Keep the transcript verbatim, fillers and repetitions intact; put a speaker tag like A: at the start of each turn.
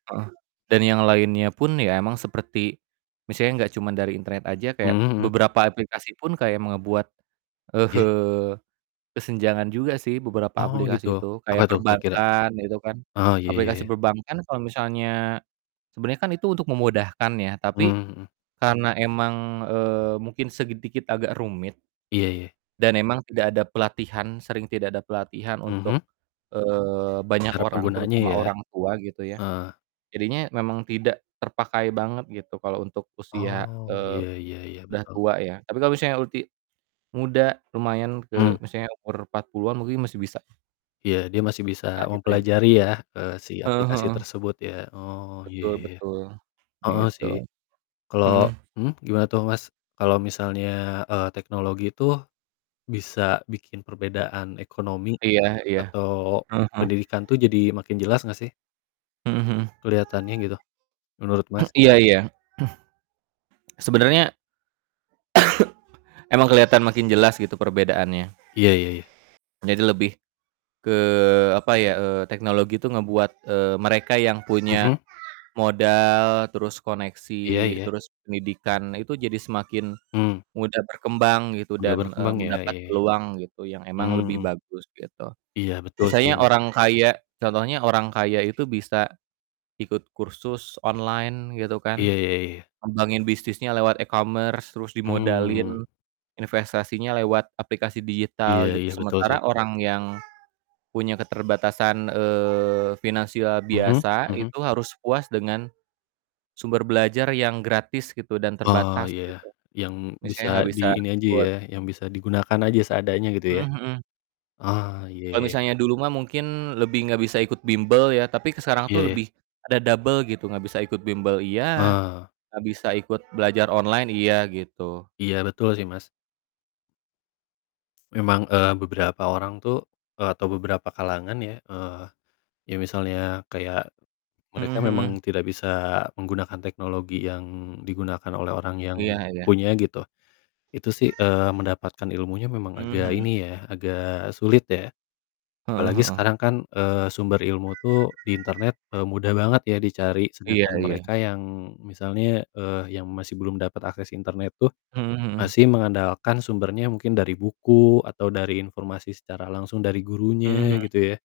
A: Heeh. Dan yang lainnya pun ya emang seperti misalnya gak cuma dari internet aja kayak,
B: Mhm mhm.
A: beberapa aplikasi pun kayak me ngebuat,
B: Iya.
A: eee, kesenjangan juga sih, beberapa
B: Oh, gitu.
A: aplikasi itu,
B: Apa
A: kayak
B: tuh kira-kira?
A: perbankan, itu kan.
B: Oh, iya iya
A: Aplikasi
B: iya.
A: perbankan kalo misalnya sebenernya kan itu untuk memudahkan ya
B: Mmm,
A: tapi
B: mhm.
A: karena emang, eee, mungkin segi dikit agak rumit,
B: Iya iya.
A: dan emang tidak ada pelatihan, sering tidak ada pelatihan
B: Mhm.
A: untuk, eee, banyak
B: Para
A: orang,
B: penggunanya
A: terutama
B: ya.
A: orang tua gitu ya.
B: Heeh.
A: Jadinya memang tidak terpakai banget gitu kalo untuk usia,
B: Oh,
A: eee,
B: ya ya ya,
A: udah
B: betul.
A: tua ya. Tapi kalo misalnya ulti muda, lumayan ke
B: Mmm.
A: misalnya umur empat puluhan mungkin masih bisa.
B: Iya, dia masih bisa
A: Ah, gitu ya.
B: mempelajari ya, eee, si
A: Eee,
B: aplikasi
A: heeh.
B: tersebut ya. Oh, iya,
A: Betul
B: ya ya.
A: betul.
B: Heeh
A: Gitu.
B: sih. Kalo
A: Mhm.
B: mhm, gimana tuh, Mas? Kalo misalnya, eee, teknologi tuh bisa bikin perbedaan ekonomi
A: Iya iya.
B: atau
A: Heeh
B: pendidikan
A: heeh.
B: tuh jadi makin jelas gak sih?
A: Mhm mhm.
B: Kelihatannya gitu, menurut, Mas?
A: Iya iya. Sebenarnya emang keliatan makin jelas gitu perbedaannya.
B: Iya iya iya.
A: Jadi lebih ke, apa ya, eee, teknologi itu ngebuat, eee, mereka yang punya
B: Mhm.
A: modal, terus
B: Iya
A: koneksi,
B: iya.
A: terus pendidikan, nah, itu jadi semakin
B: Mmm.
A: mudah berkembang gitu
B: Udah
A: dan, eee,
B: berkembang ya,
A: mendapat
B: iya iya.
A: peluang gitu yang emang
B: Mhm
A: lebih
B: mhm.
A: bagus gitu.
B: Iya, betul sih,
A: Misalnya
B: Mas.
A: orang kaya, contohnya orang kaya itu bisa ikut kursus online gitu
B: Iya
A: kan.
B: iya iya.
A: Ngembangin bisnisnya lewat e-commerce, terus
B: Mmm.
A: dimodalin, investasinya lewat aplikasi
B: Iya
A: digital gitu.
B: iya. Betul
A: Sementara
B: sih.
A: orang yang punya keterbatasan, eee, finansial
B: Mhm
A: biasa,
B: mhm.
A: itu harus puas dengan sumber belajar yang gratis gitu dan
B: Ah,
A: terbatas,
B: iya.
A: gitu.
B: Yang bisa
A: Misalnya gak
B: di
A: bisa
B: ini aja
A: ikut
B: ya, yang bisa digunakan aja seadanya gitu
A: Mhm
B: ya.
A: mhm.
B: Ah, iya
A: Kalo
B: iya.
A: misalnya dulu mah mungkin lebih gak bisa ikut bimbel ya, tapi sekarang tuh
B: Iya iya.
A: lebih ada double gitu gak bisa ikut bimbel, iya,
B: Eee.
A: gak bisa ikut belajar online iya, gitu.
B: Iya, betul sih, Mas. Memang, eee, beberapa orang tuh, eee, atau beberapa kalangan ya, eee, ya misalnya kayak
A: Mhm
B: mereka
A: mhm.
B: memang tidak bisa menggunakan teknologi yang digunakan oleh orang yang
A: Iya iya.
B: punya, gitu. Itu sih, eee, mendapatkan ilmunya memang
A: Mmm,
B: agak
A: mhm.
B: ini ya, agak sulit ya.
A: Heeh
B: Apalagi
A: heeh.
B: sekarang kan, eee, sumber ilmu tuh di internet, eee, mudah banget ya dicari,
A: Iya
B: sedangkan
A: iya.
B: mereka yang misalnya, eee, yang masih belum dapat akses internet tuh
A: Mhm mhm.
B: masih mengandalkan sumbernya mungkin dari buku atau dari informasi secara langsung dari
A: Mmm,
B: gurunya,
A: mhm.
B: gitu ya.